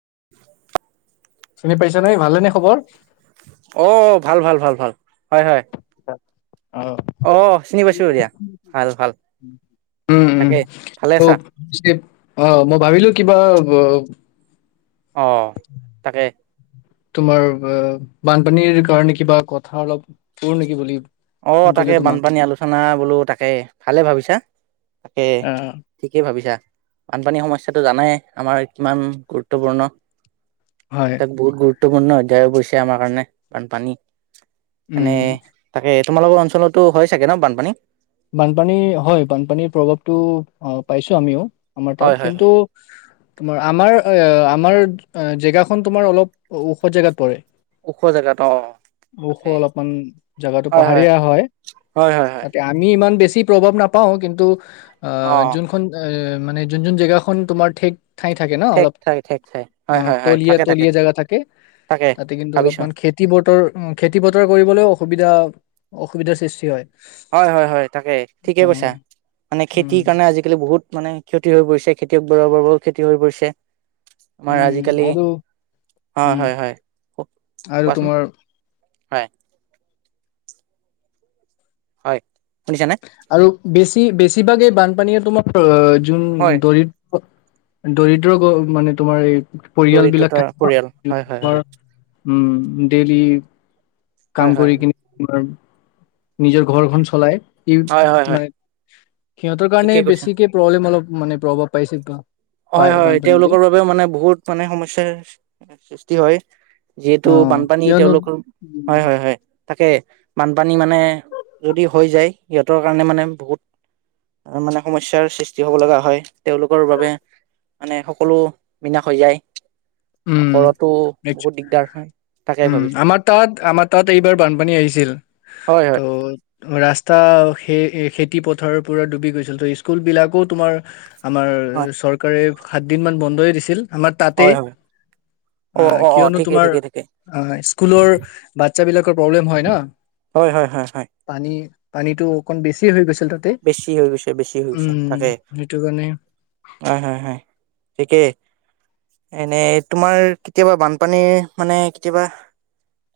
[inaudible] চিনি পাইছা নাই ভালে নে খবৰ? অ ভাল-ভাল ভাল-ভাল হয়-হয় [inaudible] অ চিনি পাইছো দিয়া, ভাল ভাল। উম উম তাকেই ভালে ত আছা? পিছে অ, মই ভাবিলো কিবা অ তাকে। তোমাৰ অ বানপানীৰ কাৰণে কিবা কথা অলপ সুধো নেকি বুলি অ ফোন তাকে কৰিলো তোমাক বানপানী আলোচনা বোলো তাকে ভালে ভাবিছা। তাকে আহ ঠিকেই ভাবিছা। বানপানীৰ সমস্যাটো জানাই আমাৰ কিমান গুৰুত্বপূৰ্ণ। হয় এটাক বহুত গুৰুত্বপূৰ্ণ অধ্যায় পৰিছে আমাৰ কাৰণে বানপানী। উম। এ তোমালোকৰ অঞ্চলতো হয় চাগে ন বানপানী? বানপানী হয় বানপানীৰ প্ৰভাৱটো পাইছো আমিও। আমাৰ হয় তাত হয় হয় কিন্তু! তোমাৰ আমাৰ-আমাৰ জেগাখন তোমাৰ অলপ ওখ জেগাত পৰে। ওখ জেগাত অ! ওখ হয় অলপমান জেগাটো -হয় হয়, পাহাৰীয়া হয়, হয় তাতে আমি ইমান বেছি প্ৰভাৱ নাপাওঁ কিন্তু অ' যোনখন আ মানে যোন যোন জেগাখন তোমাৰ ঠেক। ঠাই থাকে ন ঠেক অলপ ঠাই ঠেক ঠাই অ হয় হয় হয় তলীয়া থাকে তলীয়া জেগা থাকে তাকে তাতে কিন্তু ভাবিছো অলপমান খেতি বতৰ, খেতি বতৰ কৰিবলৈ অসুবিধা। অসুবিধাৰ সৃষ্টি হয়। হয় হয়- হয় তাকে ঠিকে অ কৈছা, মানে উম খেতিৰ কাৰণে আজিকালি বহুত মানে ক্ষতি হৈ পৰিছে খেতিয়ক বৰ বৰ ব খেতি হৈ পৰিছে। আমাৰ উম আজিকালি আৰু হয় উম হয় হয় কওক আৰু কোৱাচোন? তোমাৰ হয়। হয়। শুনিছানে আৰু বেছি বেছি কিবা কিবি এ বানপানীয়ে তোমাৰ যোন হয় দৰিদ্ৰ দৰিদ্ৰ গ মানে তোমাৰ এই পৰিয়াল বিলাক দৰিদ্ৰতাৰ থাকে পৰিয়াল হয় হয় আমাৰ হয় উম ডেইেলি হয় কাম হয় কৰি হয় কিনে বাৰু নিজৰ ঘৰখন চলাই ই হয় হয় হয় মানে সিহঁতৰ কাৰণে ঠিকেই কৈছা বেছিকে প্ৰব্লেম অলপ মানে প্ৰভাৱ পাইছে টো হয় হয় তেওঁলোকৰ বাবেও মানে বহুত মানে সমস্যাৰ সৃষ্টি হয় যিহেতু অ বানপানী কিয়নো তেওঁলোকৰ হয় হয় হয় তাকে বানপানী মানে যদি হৈ যায় সিহঁতৰ কাৰণে মানে বহুত মানে সমস্যাৰ সৃষ্টি হ'ব লগা হয় তেওঁলোকৰ বাবে মানে সকলো বিনাশ হৈ যায়। উম ঘৰতো বহুত দিগদাৰ হয় তাকে উম ভাবিছো আমাৰ তাত আমাৰ তাত এইবাৰ বানপানী আহিছিল হয় ত' হয় ৰা্চ টা স খেতি পথাৰৰ পৰা ডুবি গৈছিল তো স্কুলবিলাকো তোমাৰ আমাৰ চৰকাৰে সাত দিন মান বন্ধই দিছিল। আমাৰ তাতে হয় হয় হয় অ কিয়নো তোমাৰ অ স্কুলৰ বাচ্ছা বিলাকৰ প্ৰব্লেম হয় ন হয় হয় হয় হয় পানী পানীটো বেছি হৈ গৈছে বেছি হৈ গৈছে বেছি হৈ গৈছে তাকে সেইটো কাৰণে অ হয় হয় হয় ঠিকেই এনে তোমাৰ কেতিয়াবা বানপানীৰ মানে কেতিয়াবা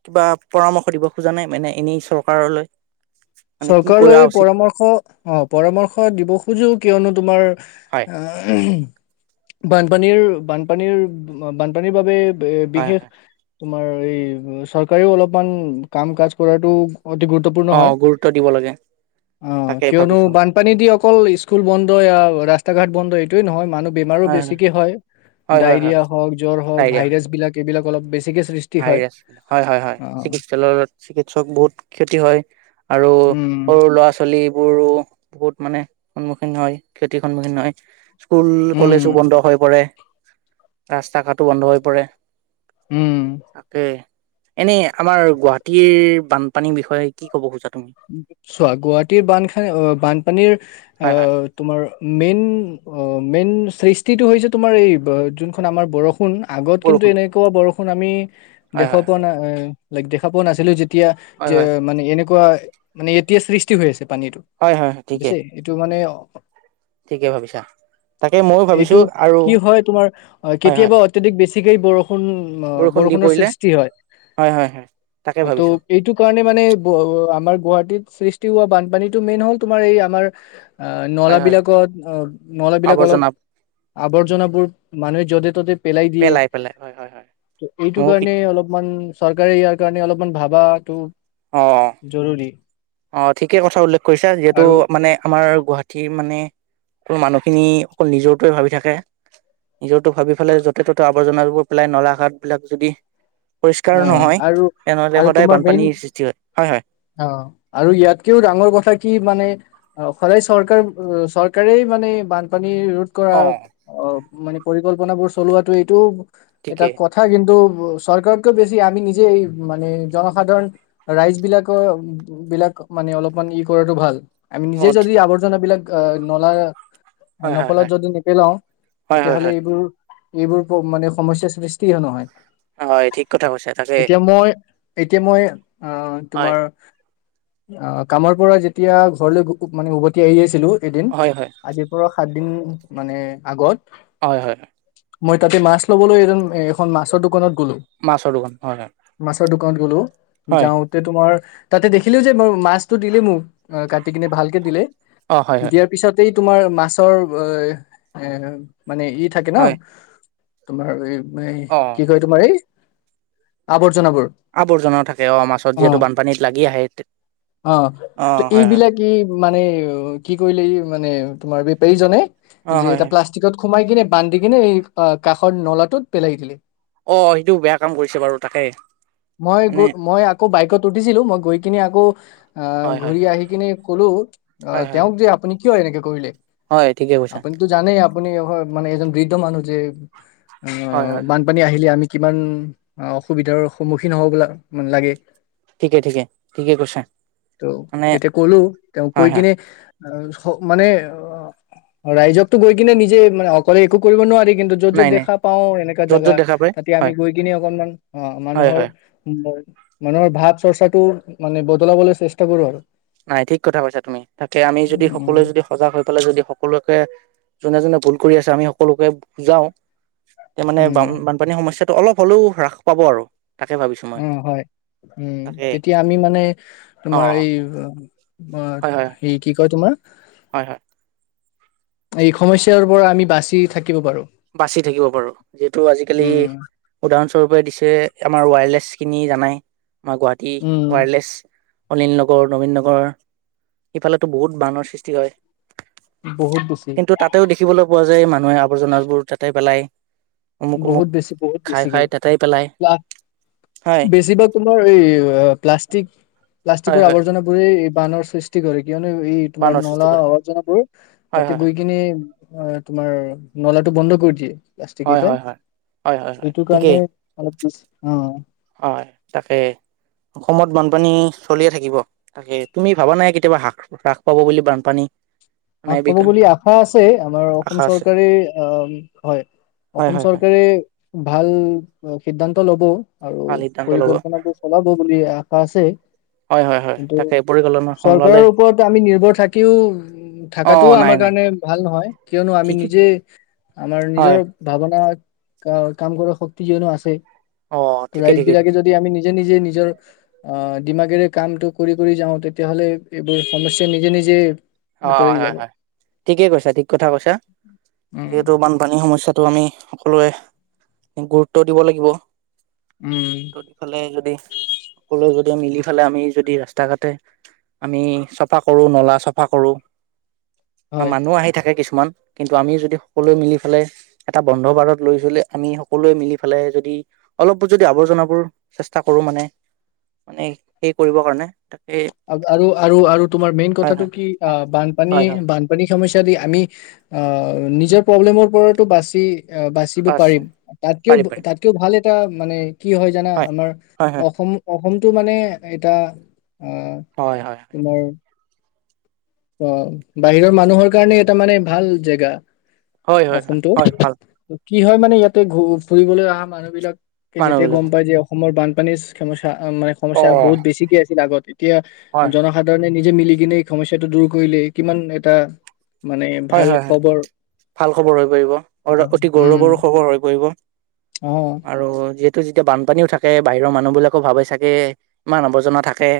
কিবা পৰামৰ্শ দিব খোজা নাই মানে এনেই চৰকাৰলৈ মানে কি কৰা চৰকাৰলৈ উচিত পৰামৰ্শ অ পৰামৰ্শ দিব খোজো কিয়নো তুমি তোমাৰ হয় এহ হুম বানপানীৰ বানপানীৰ বানপানীৰ বাবে হয় বিশেষ হয় তোমাৰ এই চৰকাৰেও অলপমান কাম কাজ কৰাটো অতি গুৰুত্বপূৰ্ণ অ হয় গুৰুত্ব দিব লাগে অ তাকে কিয়নো ভাবিছো বানপানী দি অকল স্কুল বন্ধ। ৰাস্তা ঘাট বন্ধ এইটোয়ে নহয় মানুহ বেমাৰো বেছিকে হয়। হয় হয় হয় ডায়েৰিয়া হওক, জ্বৰ হওঁক ডায়েৰিয়া হয় ভাইৰাছ বিলাক এইবিলাক। অলপ বছি। ভাইৰাছ, হয় হয় হয় চিকিৎসালয়ত চিকিৎসক বহুত ক্ষতি হয়। আৰু উম সৰু ল'ৰা ছোৱালী। লীবোৰো বহুত মানে সন্মুখীন হয় খেতিৰ সন্মুখীন হয়। স্কুল কলেজো উম বন্ধ হৈ পৰে। ৰাস্তা ঘাটো বন্ধ হৈ পৰে। উম তাকে। এনেই আমাৰ, গুৱাহাটীৰ বানপানীৰ বিষয়ে কি ক'ব খোজা। তুমি চোৱা, গুৱাহাটীৰ বানখান বানপানীৰ হয় হয় আহ তোমাৰ মেইন অ। মেইন সৃষ্টিটো হৈছে তোমাৰ এই যোনখন আমাৰ বৰষ। বৰষুণ, আগত কিন্তু বৰষুণ এনেকুৱা বৰষুণ। আমি। হয় দেখা হয় পোৱা নাই। দেখা পোৱা নাছিলো যে। তিয়া হয় যে হয় মানে এনেকুৱা। মানে, এতিয়া সৃষ্টি হৈ আছে। পানীটো হয় হয় ঠিকে বুজিছে এইটো মানে। ঠিকে ভাবিছা তাকে [unintelligible] ময়ো এইটো ভাবিছো আৰু কি হয় তোমাৰ, হয় হয় কেতিয়াবা অত্যাধিক বেছি। ঠিকেই বৰষুণ। বৰষুণ দি বৰষুণৰ পৰিলে সৃষ্টি হয় হয় হয় হয় তাকে ত' ভাবিছো এইটো কাৰণে মানে ব আমাৰ। গুৱাহাটীত সৃষ্টি হোৱা বানপানীতটো মেইন হ'ল, তোমাৰ এই আমাৰ। আহ হয় হয় নলাবিলাকত নল বিলাক অলপ আৱৰ্জনা আৱৰ্জনাবোৰ [unintelligible] মানুহে যতে ত'তে। পেলাই দিয়ে, পেলাই হয় হয় হয় ত এইটো ময়ো কাৰণে অলপমান। চৰকাৰে ইয়াৰ কাৰণে অলপমান ভাৱাতো। অ জৰুৰী। অ, ঠিকেই কথা উল্লেখ কৰিছা। যিহেতু আৰু মানে আমাৰ গুৱাহাটী মানে। অকল মানুহখিনি অকল নিজৰটোৱে ভাৱি থাকে, নিজৰটো ভাৱি ফেলাই য'তে ত'তে আৱৰ্জনাবোৰ পেলাই নলা ঘাট বিলাক যদি। পৰিষ্কাৰ অ নহয় আৰু তেনেহলে আৰু সদায় তোমাৰ মেইন বানপানীৰ সৃষ্টিহয়। হয় হয়। অ আৰু ইয়াতকেও ডাঙৰ কথা কি মানে সদায় চৰকাৰ চৰকাৰেই মানে বানপানী ৰ ৰোধ কৰা অ অ মানে পৰিকল্পনাবোৰ চলোৱাতো এইটো এটা ঠিকেই কথা কিন্তু ব চৰকাৰ কৈ বেছি আমি নিজে মানে জনসাধাৰণ ৰাইজ বিলাকৰ বিলাক মানে অলপমান ই কৰাটো ভাল আমি অ নিজে যদি আৱৰ্জানাবিলাক অ ', নলা হয় হয় নকলত হয় যদি নেপেলাও হয় হয় তেতিয়াহলে হয় এইবোৰ এইবোৰ মানে সমস্যাৰ সৃষ্টি নহয়। হয় ঠিক কথা কৈছা তাকে এতিয়া মই এতিয়া মই আহ ', হয় তোমাৰ অ ', কামৰ পৰা যেতিয়া ঘৰলৈ মানে উভতি আহি আছিলো এদিন হয় হয় আজি পৰা সাত দিন মানে আগত হয় হয় মই তাতে মাছ ল'বলৈ এজন এখন মাছৰ দোকানত গ'লো। মাছৰ দোকান হয় -হয় কত গলো হয় যাওঁতে তোমাৰ তাতে দেখিলোও যে মই মাছতো দিলে মোৰ অ', কাটি কিনে ভালকে দিলে। অ হয় হয় দিয়াৰ পিছতেই তোমাৰ মাছৰ এ', মানে ই থাকে ন', হয় তোমাৰ এই ম অ কি কই তোমাৰ ই আব জনবোৰ আৱৰ্জনাও থাকে অ মাছত যিহেতু অ', বানপানীত লাগি আহে - অ', ত হয় হয় এইবিলাক ই মানে কি কৰিলে এই মানে তোমাৰ বিপাৰীজনে অ যে হয় এটা হয় প্লাষ্টিকত সোমাই কিনে বান্ধি কিনে এই কাষৰ নলাটোত পেলাই দিলে। অ সেইটো বেয়া কাম কৰিছে বাৰু তাকে মই মানে গ', মই আকৌ বাইকত উঠিছিলো মই গৈ কিনি আকৌ আহ', হয় হয় ঘূৰি আহি কিনে কলো অ', হয় হয় তেওঁক যে আপুনি কিয় এনেকে কৰিলে? হয় ', ঠিকে কৈছা। আপুনিতো জানেই আপুনি মানে এজন বৃদ্ধ মানুহ যে অ হয় হয় ', হয় বানপানী আহিলে আমি কিমান অসুবিধাৰ সন্মুখীন হব লাগে। ঠিকে ঠিকে ঠিকে কৈছা ত', মানে তেতিয়া কলো তেওঁ কৈ হয় হয় কিনে অ', মানে অ ৰাইজকো গৈ কিনে নিজে মানে অকলে একো কৰিব নোৱাৰি। কিন্তু য'ত য'ত নাই নাই দেখা পাওঁ সেনেকা য'ত জাগা য'ত দেখা পায় আমি হয় গৈ কি অকমান অঁ হয় মানুহৰ হয় মানুহৰ ভাৱ চৰ্চাটো মানে বদলাবলৈ চেষ্টা কৰো আৰু নাই ঠিক কথা কৈছা তুমি তাকে আমি যদি সকলোৱে যদি সজাগ হৈ পেলাই যদি সকলোকে যোনে যোনে ভুল কৰি আছে আমি সকলোকে বুজাও এতিয়া মানে বান উম বানপানীৰ সমস্যাত ত অলপ হ'লেও হ্ৰাস পাব আৰু তাকে ভাবিছো মই অঁ হয় উম তাকে তেতিয়া আমি মানে অ তোমাৰ এই বা হয় হয় হে কি কয় তোমাৰ হয় হয় এই সমস্যাৰ পৰা আমি বাচি থাকি বাচি থাকিব পাৰো যিহেতু আজিকালি উম উদাহৰণ পৰাই দিছে আমাৰ ৱায়াৰলেছ কিনি জানাই মই গুৱাহাটী উম ৱায়াৰলেছ অনিল নগৰ নবীন নগৰ ইফালে বহুত বানৰ সৃষ্টি হয় বহুত বেছি কিন্তু তাতেও দেখিবলৈ পোৱা যায় মানুহ আৱৰ্জনাবোৰ তাতে পেলাই অমুক অমুক বহুত বেছি বহুত খাই খাই তাতেই পেলাই বেছিকো হয় বেছিভাগ তোমাৰ এই প্লাষ্টিক হয় প্লাষ্টিকৰ হয় আৱৰ্জনাবোৰেই বানৰ সৃষ্টি কৰি কিয়নো এই তোমাৰ বানৰ সৃষ্টি নলা কৰে আৱৰ্জনাবোৰ হয় তাতে হয় গৈ কিনে তোমাৰ নলাটো বন্ধ কৰি দিয়ে হয় প্লাষ্টিকেইটাই হয় হয় হয় হয় হয় এইটো ঠিকেই কাৰণে অলপ অঁ হয় তাকে অসমত বানপানী চলিয়ে থাকিব তাকে তুমি ভাবা নাই কেতিয়াবা হ্ৰাস হ্ৰাস পাব বুলি বানপানী মানে আগ পাব বুলি আশা আছে আমাৰ অসম আশা আছে চৰকাৰে অঁ হয় হয় অসম হয় হয় চৰকাৰে ভাল সিদ্ধান্ত লব আৰু ভাল সিদ্ধান্ত ল'ব পৰিকল্পনাবোৰ চলাব বুলি আশা আছে। হয় হয় হয় কিন্তু তাকে পৰিকল্পনা সলালে চৰকাৰৰ ওপৰত আমি নিৰ্ভৰ থাকিও অ থাকাটোও নাই আমাৰ নাই কাৰণে ভাল নহয়। কিয়নো আমি ঠিকেই নিজে আমাৰ হয় নিজৰ ভাৱনা ক- কাম কৰাৰ শক্তি কিয়নো আছে। অ ঠিকে ঠিকে ৰাইজবিলাকে ঠিকে যদি আমি নিজে - নিজে নি জে অ'- দিমাগেৰে কামটো কৰি - কৰি যাওঁ, তেতিয়া হ'লে এইবোৰ সমস্যাৰ নিজেই - নিজেই অ' হয় - হয়। ঠিকেই কৈছা। ঠিক কথা কৈছা। যিহেতু উম বানপানীৰ সমস্যা তো আমি সকলোৱে গুৰুত্ব দিব লাগিব। উম তহতিফালে যদি, সকলো য মিলিফালে আমি যদি ৰাস্তা-ঘাটে আমি চফা কৰোঁ নলা চ ফা কৰোঁ। মা- হয় মানুহ আহি থাকে কিছু মান। কিন্তু আমি যদি সকলোৱে মিলিফেলাই এটা বন্ধ বাৰত লৈ থলে, আমি সকলোৱে মিলিফেলে যদি অলপো যদি আৱৰ্জনাবোৰ চেষ্টা কৰোঁ মানে, মানে সেই কৰিবৰ কাৰণে তাকে আৰু - আৰু - আৰু তোমাৰ মেইন হয় কথাটো হয় কি অ' হয় বানপানী- হয় বানপানী সমস্যা দি আমি অ'- নিজৰ প্ৰব্লেমৰ পৰাতো বাচি অ'- বাচিব পাছ পাৰিম। পাৰিম তাতকেও- পাৰিম তাতকেও ভাল টা মানে কি হয় জানা? আমাৰ হয় হয় অসম - অসম টো মানে এটা অ'- হয় হয় তোমাৰ অ' বাহিৰৰ মানুহৰ কাৰণে এটা মানে ভাল জেগা হয় - হয় - হয়। অসমটো হয়, ভাল। কি হয় মানে, ইয়াতে ঘু- ফুৰিবলৈ অহা মানুহবিলাক কে যেতিয়া গম মানুহবিলাকো পাই যে অসমৰ বান পানীছ খেমশ মানে অ সমস্যা হয় বহুত বেছিকে আছিল আগত। এতিয়া হয় জনসাধাৰণে নি যে মিলিকেনে এই সমস্ সেইটো দূৰ কৰিলে, কিমান এটা মানে হয় - ভাল হয় - হয়, খবৰ ভাল খবৰ হৈ পৰিব। এটা অ'- অতি গৌৰৱৰ উম খবৰ হৈ পৰিব। অ আৰু যিহেত তো যেতিয়া বানপানীও থাকে, বাহিৰৰ মানুহবিলাকো ভাবে চাগে, ইমান আৱৰ্জনা থাকে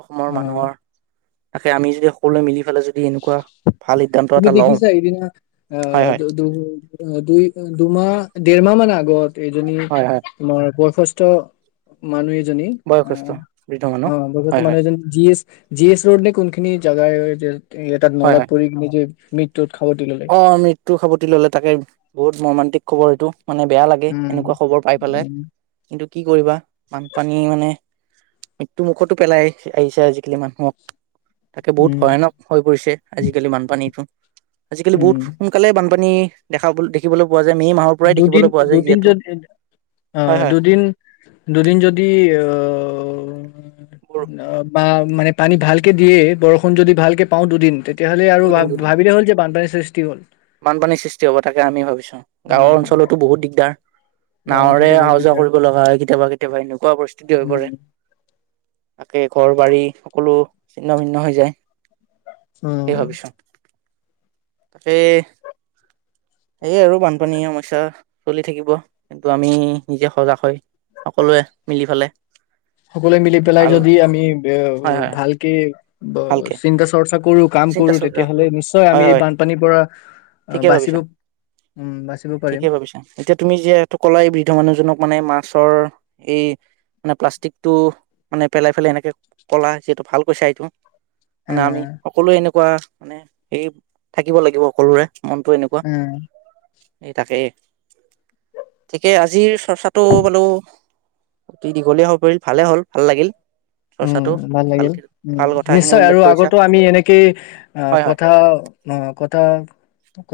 অসমৰ অ মানুহৰ তাকে আমি যদি সকলোৱে মিলি ফালে যদি এনেকুৱা, ভাল সিদ্ধান্তত তুমি দেখিছা সেইদিনা আ দু-দুই দুমাহ-দেৰমাহমান আগত এইজনী হয় হয় তোমাৰ সুস্থ মানুহে জনী, বয়সস্থ বৃদ্ধ মানুহ অ' বগাতু হয় হয় [unintelligible] জনী G, S- G, S road নে কোনখিনি? [unintelligible] এটাত হয় নলাত হয় পৰি কিনে যে মিত অ' মৃত্যু সাবটি ল'লে তাকেই, বহুত মৰ্মান্তিক খবৰ এইটো। মানে বেয়া লাগে, উম এনেকুৱা খবৰ পাই পেলাই। উম কিন্তু কি কৰিবা? বানপানী মানে মৃত্যু মুখতো পেলাই আহিছে, আজিকালি মানুহক। তাকে বহুত উম ভয়ানক হৈ পৰিছে, আজিকালি বানপানীটো। আজিকালি বহুত উম সোনকালে বান পানী দেখাব-দেখিবলৈ দুদিন-দুদিন যদি, হয় অ' হয় দুদিন-দুদিন যদি অ' [unintelligible] বৰ [unintelligible] বা মানে পানী ভালকৈ দিয়েই, বৰষুণ যদি ভালকৈ পাওঁ দুদিন তেতিয়াহ'লে আৰু দুদিন দুদিন ভাবিলে হ'ল যে বানপানী সৃষ্টি হ'ল। বানপানীৰ সৃষ্টি হ'ব, তাকে আমি ভাবিছো। অ গাঁৱৰ অঞ্চলতো বহুত দিগদাৰ। গাঁও নাৱৰে অঞ্চলটো বহুত অহা-যোৱা দিগদাৰ কৰিব লগা হয় কেতিয়াবা-কেতিয়াবা, এনেকুৱা পৰিস্থিতি হৈ উম পৰে। তাকে ঘৰ-বাৰী সকলো ছিন্ন-ভিন্ন হৈ যায়। উম। কে সেয়ে আৰু, বানপানী সমস্যা চলি থাকিব। কিন্তু আমি, নিজে সজাগ হৈ সকলোৱে মিলি ফালে। সকলোৱে মিলি পেলাই ভাল যদি আমি এ হয় হয় ভালকে বা ভালকে চিন্তা চৰ চিন্তা চ হয়, এই হয়। বানপানীৰ পৰা আহ, ঠিকে বাচিব ভাবিছা। উম বাচিব পাৰিম ঠিকে ভাবিছা, এতিয়া তুমি যিহেতু কলাই বৃদ্ধ মানুহজনক মানে মা গছৰ এই মানে প্লাষ্টিকটো মানে পেলাই-পেলাই, এনেকে ক'লা যিহেতু ভালকৈছা এইটো। মানে আমি হম, সকলোৱে এনেকোৱা মানে হে থাকিব লাগিব, সকলোৰে মনটো এনেকোৱা, উম এই তাকেই থিকে আজিৰ চৰ্চাটো বোলো অতি দীঘলীয়া হৈ পৰিল ভালে হ'ল ভাল লাগিল। উম চৰ্চাটো ভাল লাগিল উম ভাল কথাখিনি নিশ্চয় উল্লেখ আৰু কৰিছা আগতো আমি এনে হয় হয় কথা অ কথা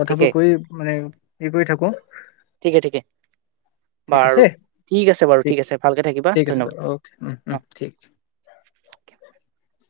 কথাবোৰ ঠিকে কৈ মানে এই কৰি থাকো ঠিকে ঠিক আছে বাৰু ঠিক আছে বাৰু ঠিক আছে ভালকে থাকিবা ঠিক আছে বাৰু অকে উম ধন্যবাদ উম অ [inaudible]